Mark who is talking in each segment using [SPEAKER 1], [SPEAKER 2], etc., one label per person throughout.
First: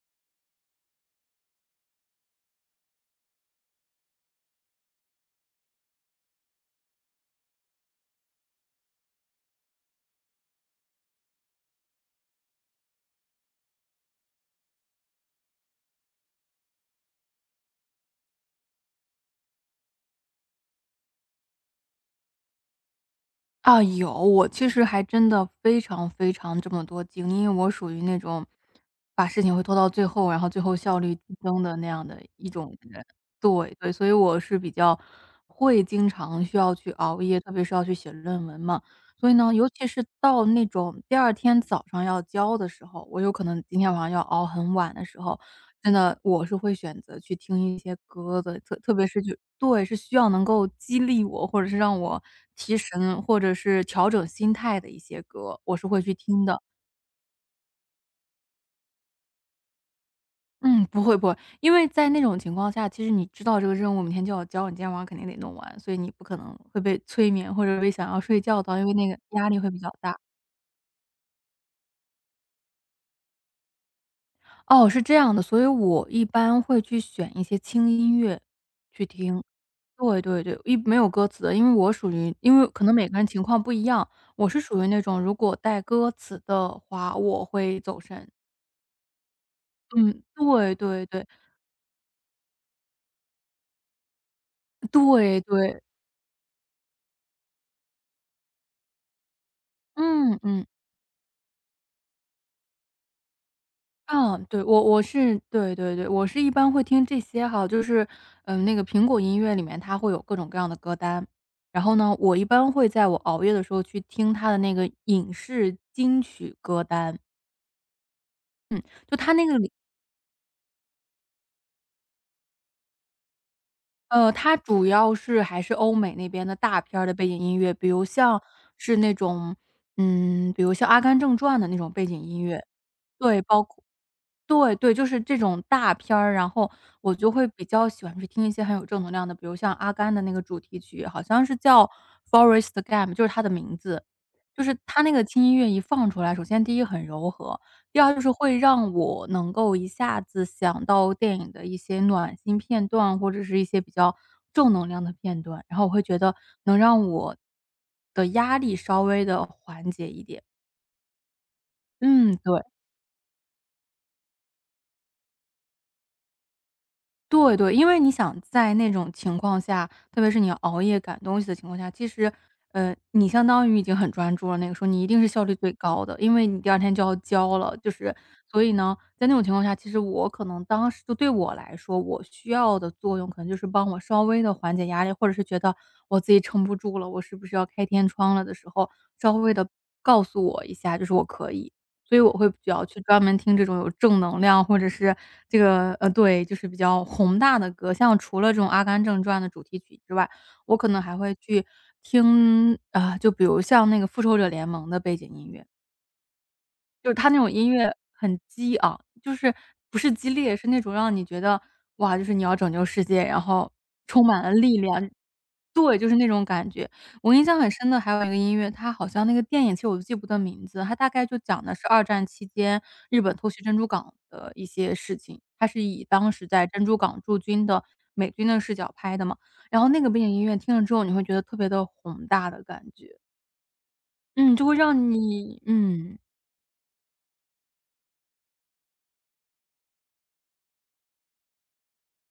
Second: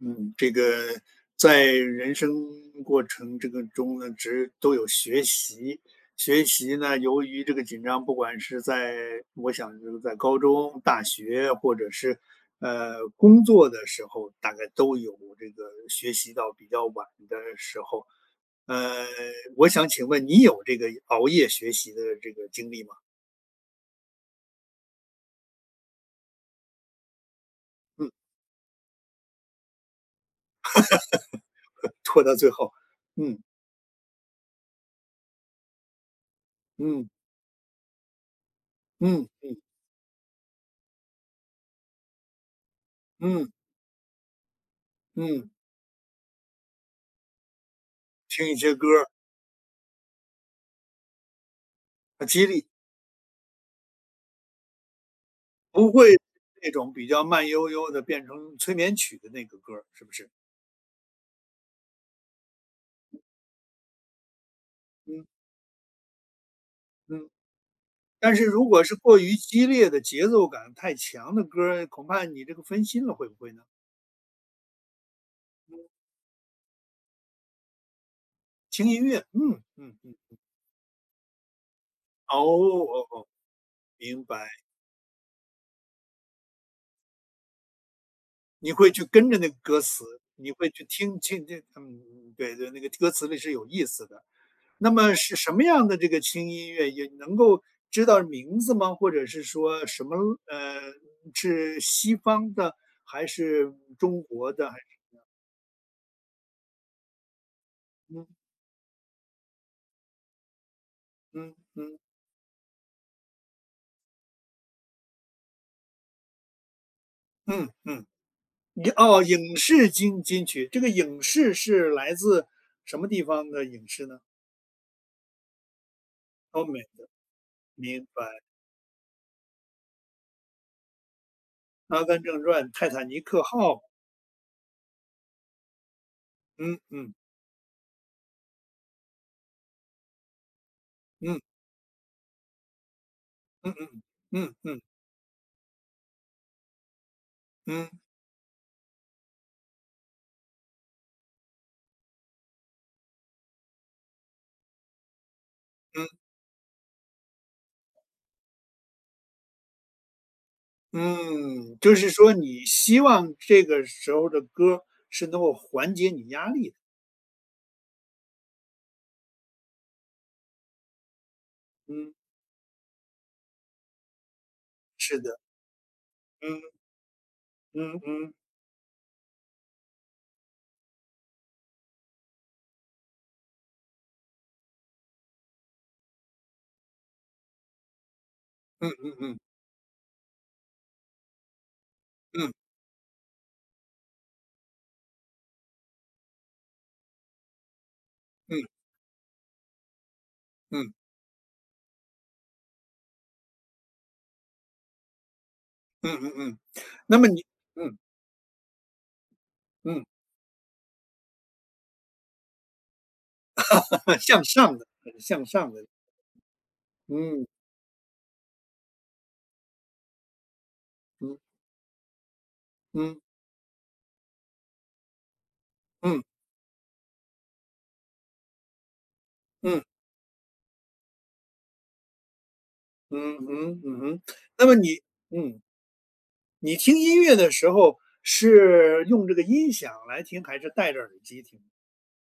[SPEAKER 1] 嗯，这个在人生过程这个中呢，只都有学习。学习呢，由于这个紧张，不管是在我想就是在高中、大学，或者是工作的时候，大概都有这个学习到比较晚的时候。呃，我想请问你有这个熬夜学习的这个经历吗？
[SPEAKER 2] 啊，有，我其实还真的非常非常这么多经历，因为我属于
[SPEAKER 1] 嗯，
[SPEAKER 2] 那种把事情会拖到最后，然后最后效率提升的那样的
[SPEAKER 1] 拖到
[SPEAKER 2] 一
[SPEAKER 1] 最后，
[SPEAKER 2] 种人。
[SPEAKER 1] 嗯
[SPEAKER 2] 对对，所以我是比较会经常需要去
[SPEAKER 1] 嗯
[SPEAKER 2] 熬夜，特别是要去写论文嘛。
[SPEAKER 1] 嗯
[SPEAKER 2] 所以呢，尤其是到那种第二天早上要交的时候，我有可
[SPEAKER 1] 嗯
[SPEAKER 2] 能今天晚上要熬很晚的时候，
[SPEAKER 1] 嗯，
[SPEAKER 2] 真的，我是会选择去听一些歌
[SPEAKER 1] 听一
[SPEAKER 2] 的，
[SPEAKER 1] 些
[SPEAKER 2] 特
[SPEAKER 1] 歌
[SPEAKER 2] 特别
[SPEAKER 1] 儿，
[SPEAKER 2] 是就对，是需要能够激励我，或者是让我
[SPEAKER 1] 啊激励。
[SPEAKER 2] 提神，或者是调整心态的一些歌，我是
[SPEAKER 1] 不
[SPEAKER 2] 会去
[SPEAKER 1] 会
[SPEAKER 2] 听的。
[SPEAKER 1] 那种比较慢悠悠的变成催眠曲的那个歌儿，是不是？
[SPEAKER 2] 嗯，不会不会，因为在那种情况下，其实你知道这个任务明天就要交，你今天晚上肯
[SPEAKER 1] 嗯，
[SPEAKER 2] 定得弄完，所以你不可能会被
[SPEAKER 1] 嗯。
[SPEAKER 2] 催眠，或者被想要
[SPEAKER 1] 但
[SPEAKER 2] 睡
[SPEAKER 1] 是
[SPEAKER 2] 觉
[SPEAKER 1] 如
[SPEAKER 2] 到，
[SPEAKER 1] 果
[SPEAKER 2] 因为
[SPEAKER 1] 是
[SPEAKER 2] 那个
[SPEAKER 1] 过于
[SPEAKER 2] 压力
[SPEAKER 1] 激
[SPEAKER 2] 会比较
[SPEAKER 1] 烈的
[SPEAKER 2] 大。
[SPEAKER 1] 节奏感太强的歌儿，恐怕你这个分心了，会不会呢？
[SPEAKER 2] 哦，是这样的，所以我一般会去选一些轻音乐
[SPEAKER 1] 轻音
[SPEAKER 2] 去
[SPEAKER 1] 乐，
[SPEAKER 2] 听。
[SPEAKER 1] 嗯，嗯，
[SPEAKER 2] 对
[SPEAKER 1] 嗯。
[SPEAKER 2] 对对，一没有歌词的，因为我属于
[SPEAKER 1] 哦，
[SPEAKER 2] 因为可能
[SPEAKER 1] 哦，
[SPEAKER 2] 每个人
[SPEAKER 1] 哦，
[SPEAKER 2] 情况不一样，
[SPEAKER 1] 明
[SPEAKER 2] 我
[SPEAKER 1] 白。
[SPEAKER 2] 是属于那种如果带歌词的话，我会走神。
[SPEAKER 1] 你会去跟着那个歌词，
[SPEAKER 2] 嗯，
[SPEAKER 1] 你会
[SPEAKER 2] 对
[SPEAKER 1] 去
[SPEAKER 2] 对
[SPEAKER 1] 听
[SPEAKER 2] 对，
[SPEAKER 1] 听这嗯，对对，那个歌词里是有意思的。那么是
[SPEAKER 2] 对
[SPEAKER 1] 什么
[SPEAKER 2] 对，
[SPEAKER 1] 样的这个轻音乐，也能够知道名字吗？或者是说什么
[SPEAKER 2] 嗯嗯。
[SPEAKER 1] 呃，是西方的还是中
[SPEAKER 2] 嗯，
[SPEAKER 1] 国
[SPEAKER 2] 对，
[SPEAKER 1] 的？还
[SPEAKER 2] 我
[SPEAKER 1] 是
[SPEAKER 2] 我是对对对，我是一般会听这些哈，就是，
[SPEAKER 1] 嗯
[SPEAKER 2] 嗯，那个苹果音乐里面它会有各种各样的歌单，
[SPEAKER 1] 嗯
[SPEAKER 2] 然后
[SPEAKER 1] 嗯
[SPEAKER 2] 呢，我一般会在我熬夜的时候去听它的那个影视金曲歌单，
[SPEAKER 1] 嗯嗯，
[SPEAKER 2] 就
[SPEAKER 1] 哦，
[SPEAKER 2] 它那
[SPEAKER 1] 影
[SPEAKER 2] 个里
[SPEAKER 1] 视金曲，这个影视是来自什么地方的影视呢？
[SPEAKER 2] 呃，它主要是还是欧美那边的
[SPEAKER 1] 欧
[SPEAKER 2] 大
[SPEAKER 1] 美，
[SPEAKER 2] 片儿的背景音乐，比如
[SPEAKER 1] 明白，
[SPEAKER 2] 像是那种，嗯，比如像《阿甘正传》的那种
[SPEAKER 1] 《阿
[SPEAKER 2] 背景
[SPEAKER 1] 甘
[SPEAKER 2] 音
[SPEAKER 1] 正传》
[SPEAKER 2] 乐。
[SPEAKER 1] 《泰坦尼
[SPEAKER 2] 对，
[SPEAKER 1] 克
[SPEAKER 2] 包
[SPEAKER 1] 号》
[SPEAKER 2] 括对对，就是这种大片儿，然后
[SPEAKER 1] 嗯
[SPEAKER 2] 我
[SPEAKER 1] 嗯
[SPEAKER 2] 就会比较喜欢去听一些很有正能量的，比如像阿甘的那个主题曲，好
[SPEAKER 1] 嗯
[SPEAKER 2] 像是叫《Forest Gump》 就是它的
[SPEAKER 1] 嗯
[SPEAKER 2] 名
[SPEAKER 1] 嗯
[SPEAKER 2] 字。
[SPEAKER 1] 嗯
[SPEAKER 2] 就是
[SPEAKER 1] 嗯
[SPEAKER 2] 它那个轻音乐一放出来，首先第一很柔和，
[SPEAKER 1] 嗯
[SPEAKER 2] 第二就是会让我能够一下子想到电影的一些暖心片段，或者是一些比较正能量的片段，然后我会
[SPEAKER 1] 嗯。
[SPEAKER 2] 觉得能让我的压力稍微的缓解一点。
[SPEAKER 1] 嗯，就是说
[SPEAKER 2] 嗯，对。
[SPEAKER 1] 你希望这个时候的歌是能够缓解你压力的，
[SPEAKER 2] 对对，因为你想在那种情况下，特别是你要熬夜赶东西的情况下，其
[SPEAKER 1] 嗯，
[SPEAKER 2] 实，你相当于已经很专注了，那个时候你一
[SPEAKER 1] 是
[SPEAKER 2] 定是
[SPEAKER 1] 的，
[SPEAKER 2] 效率最高的，因为你第
[SPEAKER 1] 嗯
[SPEAKER 2] 二天就要交了，就
[SPEAKER 1] 嗯
[SPEAKER 2] 是
[SPEAKER 1] 嗯
[SPEAKER 2] 所以呢，在那种情况下，其实我可能当时就对我来说，我需要的作用可能就是帮我稍微的缓解压力，或者是觉得我自己撑不住了，我是不是要开天窗了的时候，
[SPEAKER 1] 嗯嗯
[SPEAKER 2] 稍
[SPEAKER 1] 嗯
[SPEAKER 2] 微的告诉我一下，就是我可以。所以我会比
[SPEAKER 1] 嗯
[SPEAKER 2] 较去专门听这种有正能量，或者是这个对，就是比较宏大的歌。像除了这种《阿
[SPEAKER 1] 嗯
[SPEAKER 2] 甘正传》的主题曲之外，我可
[SPEAKER 1] 嗯
[SPEAKER 2] 能还会去听，啊、就比如像那个《复仇者联盟》的背景音乐，
[SPEAKER 1] 嗯嗯嗯
[SPEAKER 2] 就是
[SPEAKER 1] 那么
[SPEAKER 2] 它那
[SPEAKER 1] 你
[SPEAKER 2] 种音乐
[SPEAKER 1] 嗯
[SPEAKER 2] 很激昂，就是不
[SPEAKER 1] 嗯
[SPEAKER 2] 是激烈，是那种让你觉得哇，就是你要拯救世界，然后 充满
[SPEAKER 1] 向
[SPEAKER 2] 了
[SPEAKER 1] 上
[SPEAKER 2] 力
[SPEAKER 1] 的，
[SPEAKER 2] 量。
[SPEAKER 1] 很向上的，
[SPEAKER 2] 对，就是那种感觉。我印
[SPEAKER 1] 嗯
[SPEAKER 2] 象很深的还有一个音乐，它好像那个电影其实我记不得名字，它大概就
[SPEAKER 1] 嗯
[SPEAKER 2] 讲的是二战期间
[SPEAKER 1] 嗯
[SPEAKER 2] 日本偷袭珍珠港的一些事情，它是以
[SPEAKER 1] 嗯
[SPEAKER 2] 当时在珍珠港驻军的美军的视角拍的嘛。然
[SPEAKER 1] 嗯
[SPEAKER 2] 后那个背景音乐听了之后，你会觉得特别的宏大的感觉，
[SPEAKER 1] 嗯嗯嗯嗯。
[SPEAKER 2] 嗯，就
[SPEAKER 1] 那么
[SPEAKER 2] 会
[SPEAKER 1] 你
[SPEAKER 2] 让你
[SPEAKER 1] 嗯
[SPEAKER 2] 嗯。
[SPEAKER 1] 你听音乐的时候是用这个音响来听，还是戴着耳机听？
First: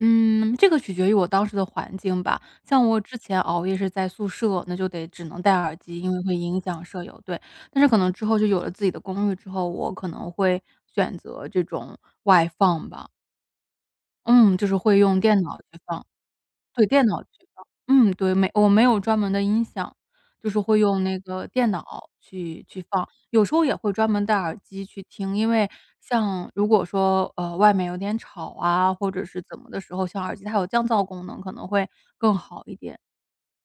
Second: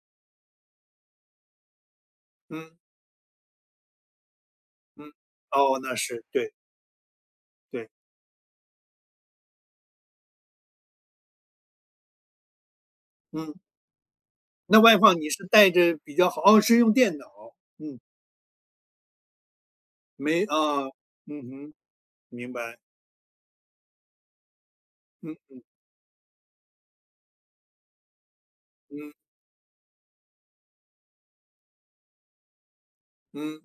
[SPEAKER 2] 嗯，这个取决于我当时的环境吧。
[SPEAKER 1] 嗯
[SPEAKER 2] 像我之前熬夜是在宿舍，那就得
[SPEAKER 1] 嗯，
[SPEAKER 2] 只能戴耳
[SPEAKER 1] 哦，那
[SPEAKER 2] 机，因为
[SPEAKER 1] 是
[SPEAKER 2] 会
[SPEAKER 1] 对
[SPEAKER 2] 影响舍友，对。但是
[SPEAKER 1] 对，
[SPEAKER 2] 可能之后就有了自己的公寓之后，我可能会选择这种外放吧，
[SPEAKER 1] 嗯。
[SPEAKER 2] 嗯，就是
[SPEAKER 1] 那外
[SPEAKER 2] 会用
[SPEAKER 1] 放你
[SPEAKER 2] 电
[SPEAKER 1] 是
[SPEAKER 2] 脑去
[SPEAKER 1] 带着
[SPEAKER 2] 放。
[SPEAKER 1] 比较好哦，是
[SPEAKER 2] 对，
[SPEAKER 1] 用
[SPEAKER 2] 电
[SPEAKER 1] 电
[SPEAKER 2] 脑
[SPEAKER 1] 脑，
[SPEAKER 2] 去放。
[SPEAKER 1] 嗯，
[SPEAKER 2] 嗯，对，没我没有专门的音响，
[SPEAKER 1] 没
[SPEAKER 2] 就
[SPEAKER 1] 啊，
[SPEAKER 2] 是会用那个
[SPEAKER 1] 嗯
[SPEAKER 2] 电
[SPEAKER 1] 哼，
[SPEAKER 2] 脑
[SPEAKER 1] 明
[SPEAKER 2] 去
[SPEAKER 1] 白，
[SPEAKER 2] 去放。有时候也会专门戴耳机去听，
[SPEAKER 1] 嗯
[SPEAKER 2] 因为像如果说，外面有点吵啊，或
[SPEAKER 1] 嗯
[SPEAKER 2] 者是怎么的时候，像耳机它有降噪功能，可能会更好一点。
[SPEAKER 1] 嗯，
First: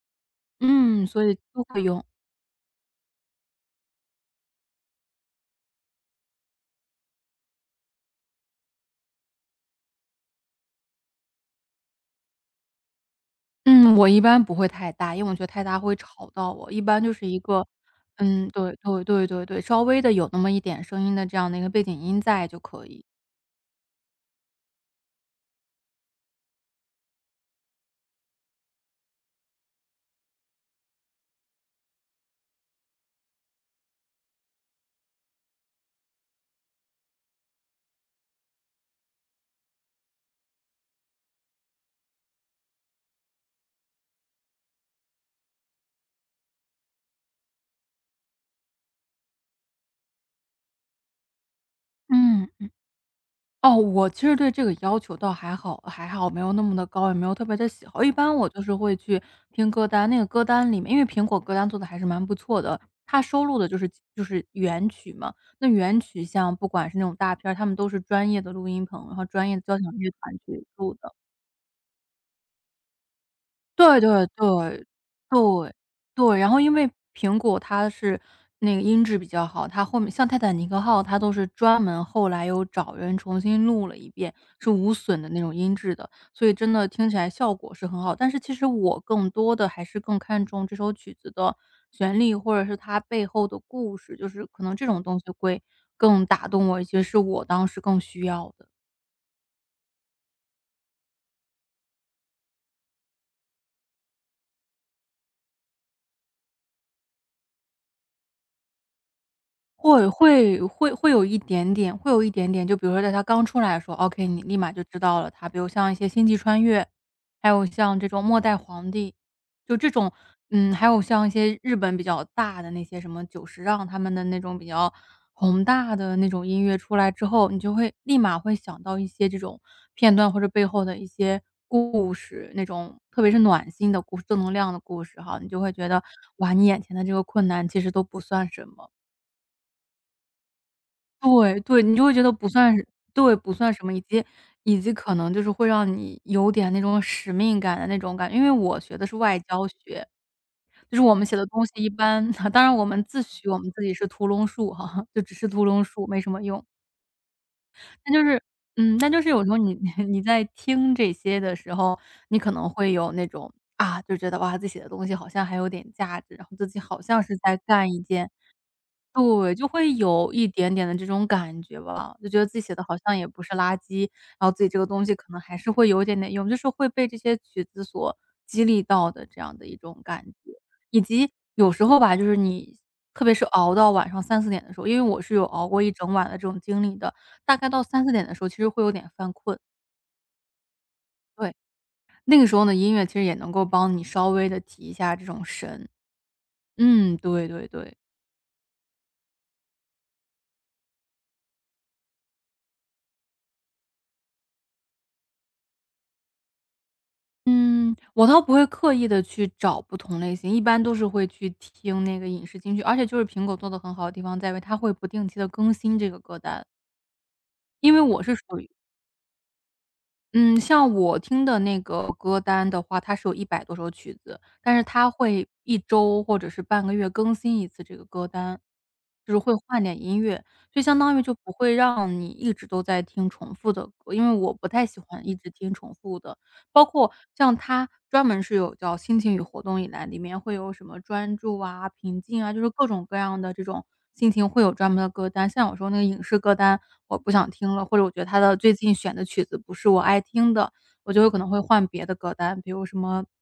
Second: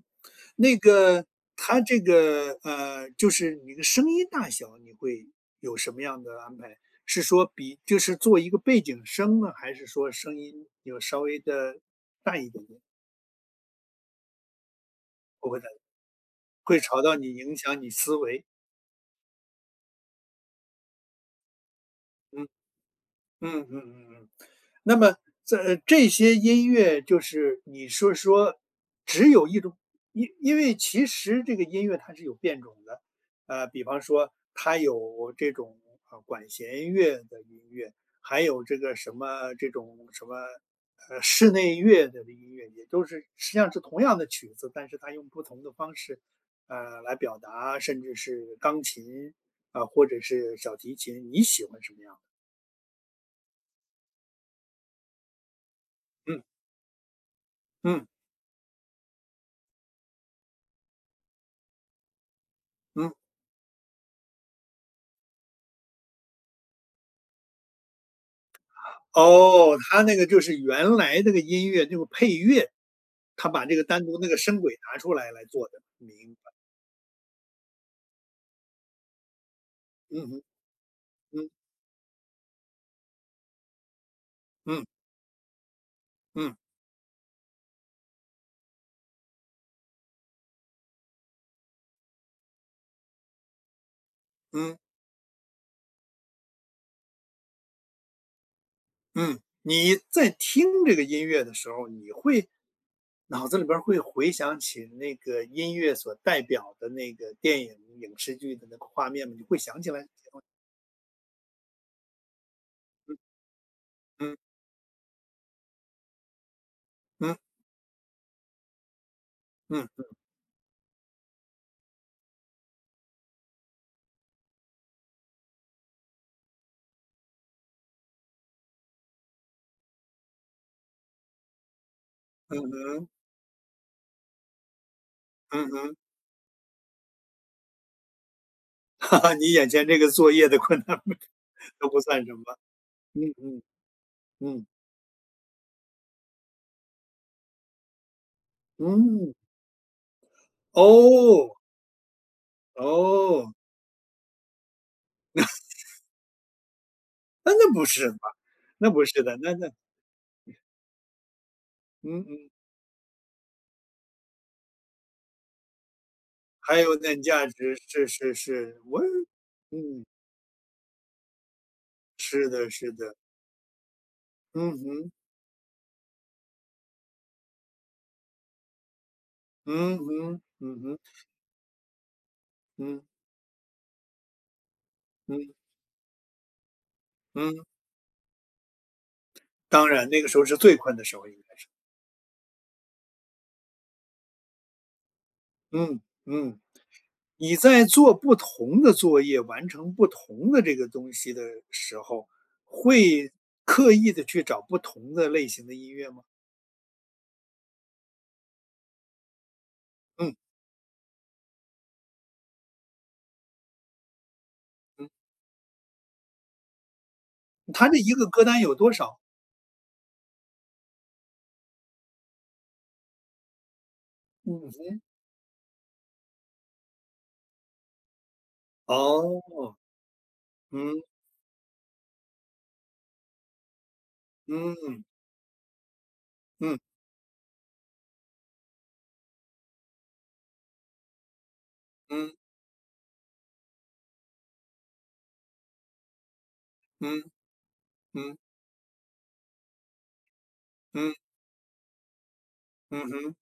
[SPEAKER 1] 那
[SPEAKER 2] 嗯，所
[SPEAKER 1] 个
[SPEAKER 2] 以都
[SPEAKER 1] 它
[SPEAKER 2] 会
[SPEAKER 1] 这
[SPEAKER 2] 用。
[SPEAKER 1] 个就是你的声音大小，你会有什么样的安排？是说就是做一个背景声呢，还是说声音有稍微的大一点点，
[SPEAKER 2] 嗯，我一般不会太大，因为我觉得
[SPEAKER 1] 会不会
[SPEAKER 2] 太
[SPEAKER 1] 的
[SPEAKER 2] 大会吵到我，
[SPEAKER 1] 会
[SPEAKER 2] 一般
[SPEAKER 1] 吵
[SPEAKER 2] 就
[SPEAKER 1] 到
[SPEAKER 2] 是
[SPEAKER 1] 你，
[SPEAKER 2] 一
[SPEAKER 1] 影
[SPEAKER 2] 个
[SPEAKER 1] 响你思维？
[SPEAKER 2] 嗯，对对对对对，稍微的有那么一点声音的这样的一个背景音在
[SPEAKER 1] 嗯。
[SPEAKER 2] 就可以。
[SPEAKER 1] 嗯嗯嗯嗯，那么这些音乐就是你说说只有一种，因为其实这个音乐它是有变种的，比方说它有这种管弦乐的音乐，还有这个什么这种什么室内乐的音乐，也就是实际上是同样的曲子，但是它用不同的方式来表达，甚至是钢琴啊、或者是小提琴，你喜欢什么样的？
[SPEAKER 2] 嗯。哦，我其实对这个要求倒还好还好，没
[SPEAKER 1] 嗯
[SPEAKER 2] 有那么的高，也没有特别的喜好。
[SPEAKER 1] 嗯。
[SPEAKER 2] 一般我就是会去听歌单，那个歌单里面因为苹果歌单做的还是蛮不错的，
[SPEAKER 1] 嗯，
[SPEAKER 2] 它收录的就是原曲嘛。那原曲像不管是那种大片儿，他们都是专业的录音棚，然后专业的交
[SPEAKER 1] 哦，
[SPEAKER 2] 响
[SPEAKER 1] 他
[SPEAKER 2] 乐
[SPEAKER 1] 那
[SPEAKER 2] 团
[SPEAKER 1] 个就是
[SPEAKER 2] 去
[SPEAKER 1] 原
[SPEAKER 2] 录的。
[SPEAKER 1] 来那个音乐那个配乐，他把这个
[SPEAKER 2] 对
[SPEAKER 1] 单独
[SPEAKER 2] 对
[SPEAKER 1] 那个声轨
[SPEAKER 2] 对，
[SPEAKER 1] 拿出来做
[SPEAKER 2] 对，
[SPEAKER 1] 的，明
[SPEAKER 2] 对。然
[SPEAKER 1] 白，
[SPEAKER 2] 后因为苹果它是那个音质比较好，它后面像
[SPEAKER 1] 嗯
[SPEAKER 2] 《泰
[SPEAKER 1] 哼，
[SPEAKER 2] 坦尼克号》，它都是
[SPEAKER 1] 嗯，
[SPEAKER 2] 专门后来又找人重新录了一遍，是
[SPEAKER 1] 嗯，
[SPEAKER 2] 无损的那种音质的，所以
[SPEAKER 1] 嗯，
[SPEAKER 2] 真的听起来效果是很好。但是其实我更多的还是更看重这首曲子的旋律，或者是它背后的故事，就是可能
[SPEAKER 1] 嗯，
[SPEAKER 2] 这种东西会更打动我一些，是我当时更需要的。
[SPEAKER 1] 嗯。你在听这个音乐的时候，你会脑子里边儿会回想起那个音乐所代表的那个电影、影视剧的那个画面吗？你会想起来？
[SPEAKER 2] 会会会会有一点点，会有一点点。就比如说在
[SPEAKER 1] 嗯，
[SPEAKER 2] 它刚出来的时候，OK，
[SPEAKER 1] 嗯，
[SPEAKER 2] 你立马就知道了它。比如像一些《星际穿越》，
[SPEAKER 1] 嗯，
[SPEAKER 2] 还有像这种《末代皇帝》，就
[SPEAKER 1] 嗯，
[SPEAKER 2] 这种，嗯，还有像一些日本比较大的那些什么久石让他们的那种比较宏大的那种音乐出来之后，你就会立马会想到一些这种片段或者背后的一些故事，那种
[SPEAKER 1] 嗯
[SPEAKER 2] 特别是暖心的故事正能量的故事哈，你就
[SPEAKER 1] 嗯
[SPEAKER 2] 会觉
[SPEAKER 1] 嗯
[SPEAKER 2] 得 哇，你眼前的这个困难其实都不算什么。
[SPEAKER 1] 哈哈，你眼前这个作业的困难
[SPEAKER 2] 对对，
[SPEAKER 1] 都
[SPEAKER 2] 你
[SPEAKER 1] 不
[SPEAKER 2] 就会觉
[SPEAKER 1] 算
[SPEAKER 2] 得
[SPEAKER 1] 什么，
[SPEAKER 2] 不算是
[SPEAKER 1] 嗯
[SPEAKER 2] 对，不
[SPEAKER 1] 嗯，
[SPEAKER 2] 算什么，以及
[SPEAKER 1] 嗯，
[SPEAKER 2] 以及可能就是会让你有点那种使命感的那种感觉。因为我学的是
[SPEAKER 1] 嗯。
[SPEAKER 2] 外交学，就是我们写的
[SPEAKER 1] 哦，
[SPEAKER 2] 东西一般 当然我们自诩
[SPEAKER 1] 哦，
[SPEAKER 2] 我们自己是屠龙术哈，就只是屠龙术，没什么用。
[SPEAKER 1] 那不是
[SPEAKER 2] 但
[SPEAKER 1] 吧？
[SPEAKER 2] 就是
[SPEAKER 1] 那
[SPEAKER 2] 嗯，
[SPEAKER 1] 不
[SPEAKER 2] 那就
[SPEAKER 1] 是
[SPEAKER 2] 是
[SPEAKER 1] 的，
[SPEAKER 2] 有时
[SPEAKER 1] 那
[SPEAKER 2] 候
[SPEAKER 1] 那
[SPEAKER 2] 你 你在听这些的时候，
[SPEAKER 1] 嗯
[SPEAKER 2] 你
[SPEAKER 1] 嗯，
[SPEAKER 2] 可能会有那种，啊，就觉得哇，自己写的东西好像还有点价值，然后自己
[SPEAKER 1] 还有
[SPEAKER 2] 好
[SPEAKER 1] 那
[SPEAKER 2] 像是
[SPEAKER 1] 价
[SPEAKER 2] 在
[SPEAKER 1] 值，
[SPEAKER 2] 干一
[SPEAKER 1] 是
[SPEAKER 2] 件
[SPEAKER 1] 是是，我
[SPEAKER 2] 对，就会
[SPEAKER 1] 嗯，
[SPEAKER 2] 有一点点的这种感觉吧，就觉得
[SPEAKER 1] 是
[SPEAKER 2] 自己
[SPEAKER 1] 的
[SPEAKER 2] 写的
[SPEAKER 1] 是
[SPEAKER 2] 好
[SPEAKER 1] 的，
[SPEAKER 2] 像也不是垃圾，然后自己
[SPEAKER 1] 嗯
[SPEAKER 2] 这个东
[SPEAKER 1] 哼，
[SPEAKER 2] 西可能还是会有一点点用，就是会被这些曲子所激励到的这样的一
[SPEAKER 1] 嗯
[SPEAKER 2] 种感
[SPEAKER 1] 哼，
[SPEAKER 2] 觉。
[SPEAKER 1] 嗯哼，
[SPEAKER 2] 以及有时候吧，就是你
[SPEAKER 1] 嗯
[SPEAKER 2] 特别是熬到晚上三四点的时候，因为我是有
[SPEAKER 1] 嗯
[SPEAKER 2] 熬过一整晚的这种经历的，大
[SPEAKER 1] 嗯，
[SPEAKER 2] 概到三四点的时候其实会有点犯困。
[SPEAKER 1] 当然那个时候是最困的时候应
[SPEAKER 2] 对，
[SPEAKER 1] 该是，
[SPEAKER 2] 那个时候呢，音乐其实也能够帮你稍微的提一下这种神。
[SPEAKER 1] 嗯嗯，
[SPEAKER 2] 嗯，对
[SPEAKER 1] 你
[SPEAKER 2] 对
[SPEAKER 1] 在
[SPEAKER 2] 对。
[SPEAKER 1] 做不同的作业，完成不同的这个东西的时候，会刻意的去找不同的类型的音乐吗？
[SPEAKER 2] 嗯，我倒不会刻意的去找不同类
[SPEAKER 1] 嗯
[SPEAKER 2] 型，一般都是会去听那个影视金曲。而且就是苹果做的很好的地方在于，它会不
[SPEAKER 1] 嗯，
[SPEAKER 2] 定期的更新这个歌单。
[SPEAKER 1] 他
[SPEAKER 2] 因
[SPEAKER 1] 这
[SPEAKER 2] 为
[SPEAKER 1] 一
[SPEAKER 2] 我
[SPEAKER 1] 个
[SPEAKER 2] 是
[SPEAKER 1] 歌
[SPEAKER 2] 属
[SPEAKER 1] 单
[SPEAKER 2] 于
[SPEAKER 1] 有多少？
[SPEAKER 2] 嗯，像我听的那个歌单的话，它是有100多首曲子，但是
[SPEAKER 1] 嗯。
[SPEAKER 2] 它会一周或者是半个月更新一次这个歌单，就是
[SPEAKER 1] 哦，
[SPEAKER 2] 会换点音乐。就相
[SPEAKER 1] 嗯，
[SPEAKER 2] 当于就不会让你一直都在听重复的歌，因为我不太喜
[SPEAKER 1] 嗯，
[SPEAKER 2] 欢一直听重复的
[SPEAKER 1] 嗯，
[SPEAKER 2] 包括像它专门是有叫心情与活动以来，里面会有什么专注啊、平
[SPEAKER 1] 嗯，
[SPEAKER 2] 静啊，就是各种各样的这种心情会有专门的歌单。像有时候那个影视歌单我
[SPEAKER 1] 嗯，
[SPEAKER 2] 不想听了，或者我觉得
[SPEAKER 1] 嗯，
[SPEAKER 2] 它的最近选的曲子不是我爱听的，我
[SPEAKER 1] 嗯，
[SPEAKER 2] 就有可能会换别的歌单，比如什
[SPEAKER 1] 嗯
[SPEAKER 2] 么
[SPEAKER 1] 哼，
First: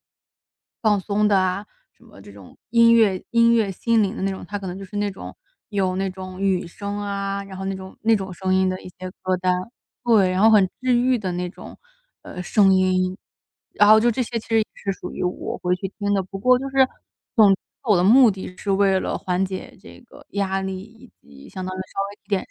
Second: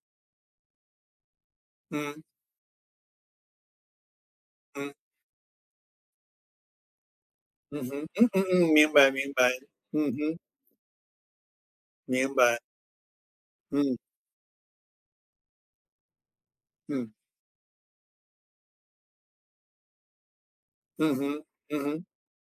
[SPEAKER 2] 放松的啊，什么
[SPEAKER 1] 嗯，
[SPEAKER 2] 这种音乐心灵的那种，它可能就
[SPEAKER 1] 嗯，
[SPEAKER 2] 是那种有那种雨声啊，然后那
[SPEAKER 1] 嗯
[SPEAKER 2] 种
[SPEAKER 1] 哼，
[SPEAKER 2] 那
[SPEAKER 1] 嗯
[SPEAKER 2] 种
[SPEAKER 1] 嗯
[SPEAKER 2] 声音
[SPEAKER 1] 嗯，
[SPEAKER 2] 的一
[SPEAKER 1] 明
[SPEAKER 2] 些
[SPEAKER 1] 白明
[SPEAKER 2] 歌
[SPEAKER 1] 白，
[SPEAKER 2] 单。
[SPEAKER 1] 嗯
[SPEAKER 2] 对，
[SPEAKER 1] 哼，
[SPEAKER 2] 然后很治愈的那种，
[SPEAKER 1] 明白，
[SPEAKER 2] 声音。然
[SPEAKER 1] 嗯，
[SPEAKER 2] 后就这些其实也是属于我会去听的，不过就是，
[SPEAKER 1] 嗯，
[SPEAKER 2] 总之我的目的是为了缓解这个压力，以
[SPEAKER 1] 嗯哼，
[SPEAKER 2] 及相当于
[SPEAKER 1] 嗯
[SPEAKER 2] 稍
[SPEAKER 1] 哼，
[SPEAKER 2] 微提点神，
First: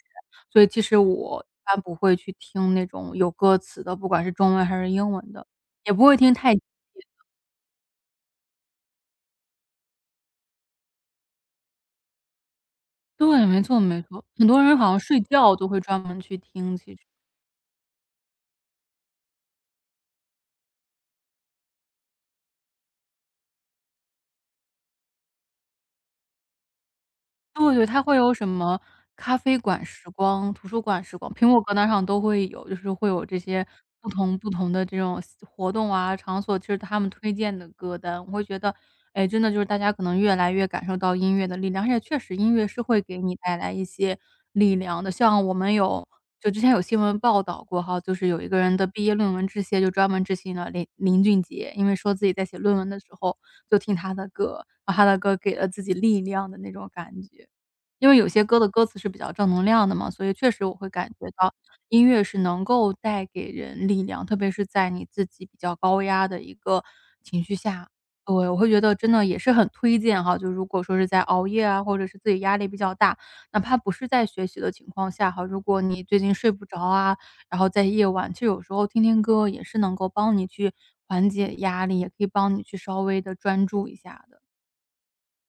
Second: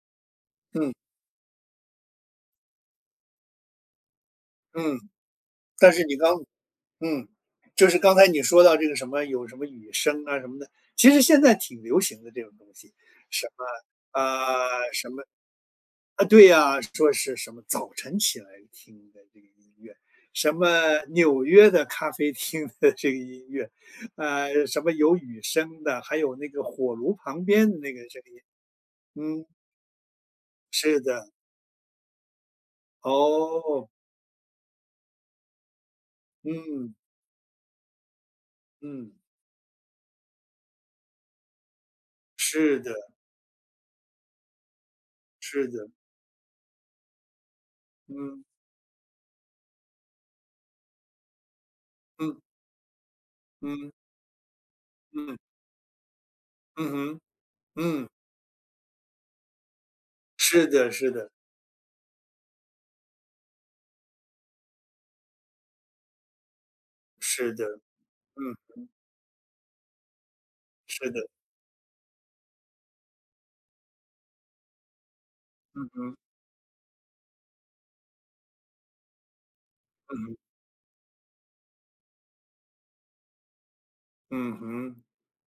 [SPEAKER 2] 所以其
[SPEAKER 1] 嗯，
[SPEAKER 2] 实我一般不会去听那种有歌词的，不管是中文还是
[SPEAKER 1] 嗯。
[SPEAKER 2] 英文的，也
[SPEAKER 1] 但
[SPEAKER 2] 不
[SPEAKER 1] 是
[SPEAKER 2] 会
[SPEAKER 1] 你
[SPEAKER 2] 听
[SPEAKER 1] 刚
[SPEAKER 2] 太
[SPEAKER 1] 嗯，就是刚才你说到这个什么有什么雨声啊什么的，其实现在挺流行的这种东西，
[SPEAKER 2] 对，
[SPEAKER 1] 什
[SPEAKER 2] 没
[SPEAKER 1] 么，
[SPEAKER 2] 错没错，很多人好
[SPEAKER 1] 啊，
[SPEAKER 2] 像
[SPEAKER 1] 什
[SPEAKER 2] 睡
[SPEAKER 1] 么
[SPEAKER 2] 觉都会专门
[SPEAKER 1] 啊，
[SPEAKER 2] 去
[SPEAKER 1] 对
[SPEAKER 2] 听，
[SPEAKER 1] 呀，
[SPEAKER 2] 其实。
[SPEAKER 1] 说是什么早晨起来听的这个音乐，什么纽约的咖啡厅的这个音乐，什么有雨声的，还有那个火炉旁边
[SPEAKER 2] 对
[SPEAKER 1] 的
[SPEAKER 2] 对，
[SPEAKER 1] 那
[SPEAKER 2] 它
[SPEAKER 1] 个
[SPEAKER 2] 会
[SPEAKER 1] 声
[SPEAKER 2] 有
[SPEAKER 1] 音。
[SPEAKER 2] 什么咖
[SPEAKER 1] 嗯，
[SPEAKER 2] 啡馆时光、图书
[SPEAKER 1] 是
[SPEAKER 2] 馆时
[SPEAKER 1] 的，
[SPEAKER 2] 光，苹果歌单上都会有，就是会有这些
[SPEAKER 1] 哦，
[SPEAKER 2] 不同的这种活动啊、场所，其实
[SPEAKER 1] 嗯
[SPEAKER 2] 他们推荐的歌单。我会觉得，
[SPEAKER 1] 嗯，
[SPEAKER 2] 哎，真的就是大家可能越来越感受到音乐的力量，而且确实音乐
[SPEAKER 1] 是
[SPEAKER 2] 是
[SPEAKER 1] 的
[SPEAKER 2] 会给你带来一些力量的。像我
[SPEAKER 1] 是
[SPEAKER 2] 们
[SPEAKER 1] 的，
[SPEAKER 2] 有就之前有新闻报道过哈，就是有
[SPEAKER 1] 嗯
[SPEAKER 2] 一个人的毕业论文致谢，就专门致谢了林俊杰，因为说自己
[SPEAKER 1] 嗯
[SPEAKER 2] 在写论文的时候就
[SPEAKER 1] 嗯
[SPEAKER 2] 听他的歌，然后他的歌
[SPEAKER 1] 嗯，
[SPEAKER 2] 给了自己力量的那种
[SPEAKER 1] 嗯哼，
[SPEAKER 2] 感觉。
[SPEAKER 1] 嗯，
[SPEAKER 2] 因为有些歌的歌词是比较正能量的嘛，所以确实
[SPEAKER 1] 是
[SPEAKER 2] 我会
[SPEAKER 1] 的
[SPEAKER 2] 感
[SPEAKER 1] 是
[SPEAKER 2] 觉
[SPEAKER 1] 的
[SPEAKER 2] 到音乐是能够带给人力量，特别是在你自己比较高压的一个情绪
[SPEAKER 1] 是的，
[SPEAKER 2] 下。对，我
[SPEAKER 1] 嗯，
[SPEAKER 2] 会觉得真的也是很推荐哈，就如果说是
[SPEAKER 1] 是
[SPEAKER 2] 在
[SPEAKER 1] 的，
[SPEAKER 2] 熬夜啊，或者是自己压力比较大，哪怕不是在学习的情况下哈，如果
[SPEAKER 1] 嗯
[SPEAKER 2] 你
[SPEAKER 1] 哼，
[SPEAKER 2] 最近睡不着啊，然后在夜晚，其实有时候听听歌也是能够
[SPEAKER 1] 嗯
[SPEAKER 2] 帮
[SPEAKER 1] 哼，
[SPEAKER 2] 你去缓解压力，也可以帮你去稍微的专注一下的。
[SPEAKER 1] 嗯哼。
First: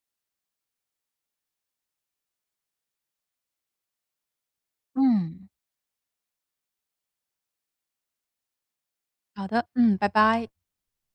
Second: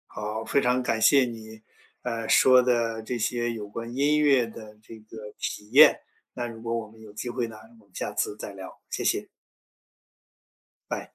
[SPEAKER 1] 好，非常感谢你，说的这些有关音乐的这个
[SPEAKER 2] 嗯。
[SPEAKER 1] 体验。那如果我们有机会呢，我们下次再聊，谢谢，
[SPEAKER 2] 好的，嗯，拜拜。
[SPEAKER 1] 拜。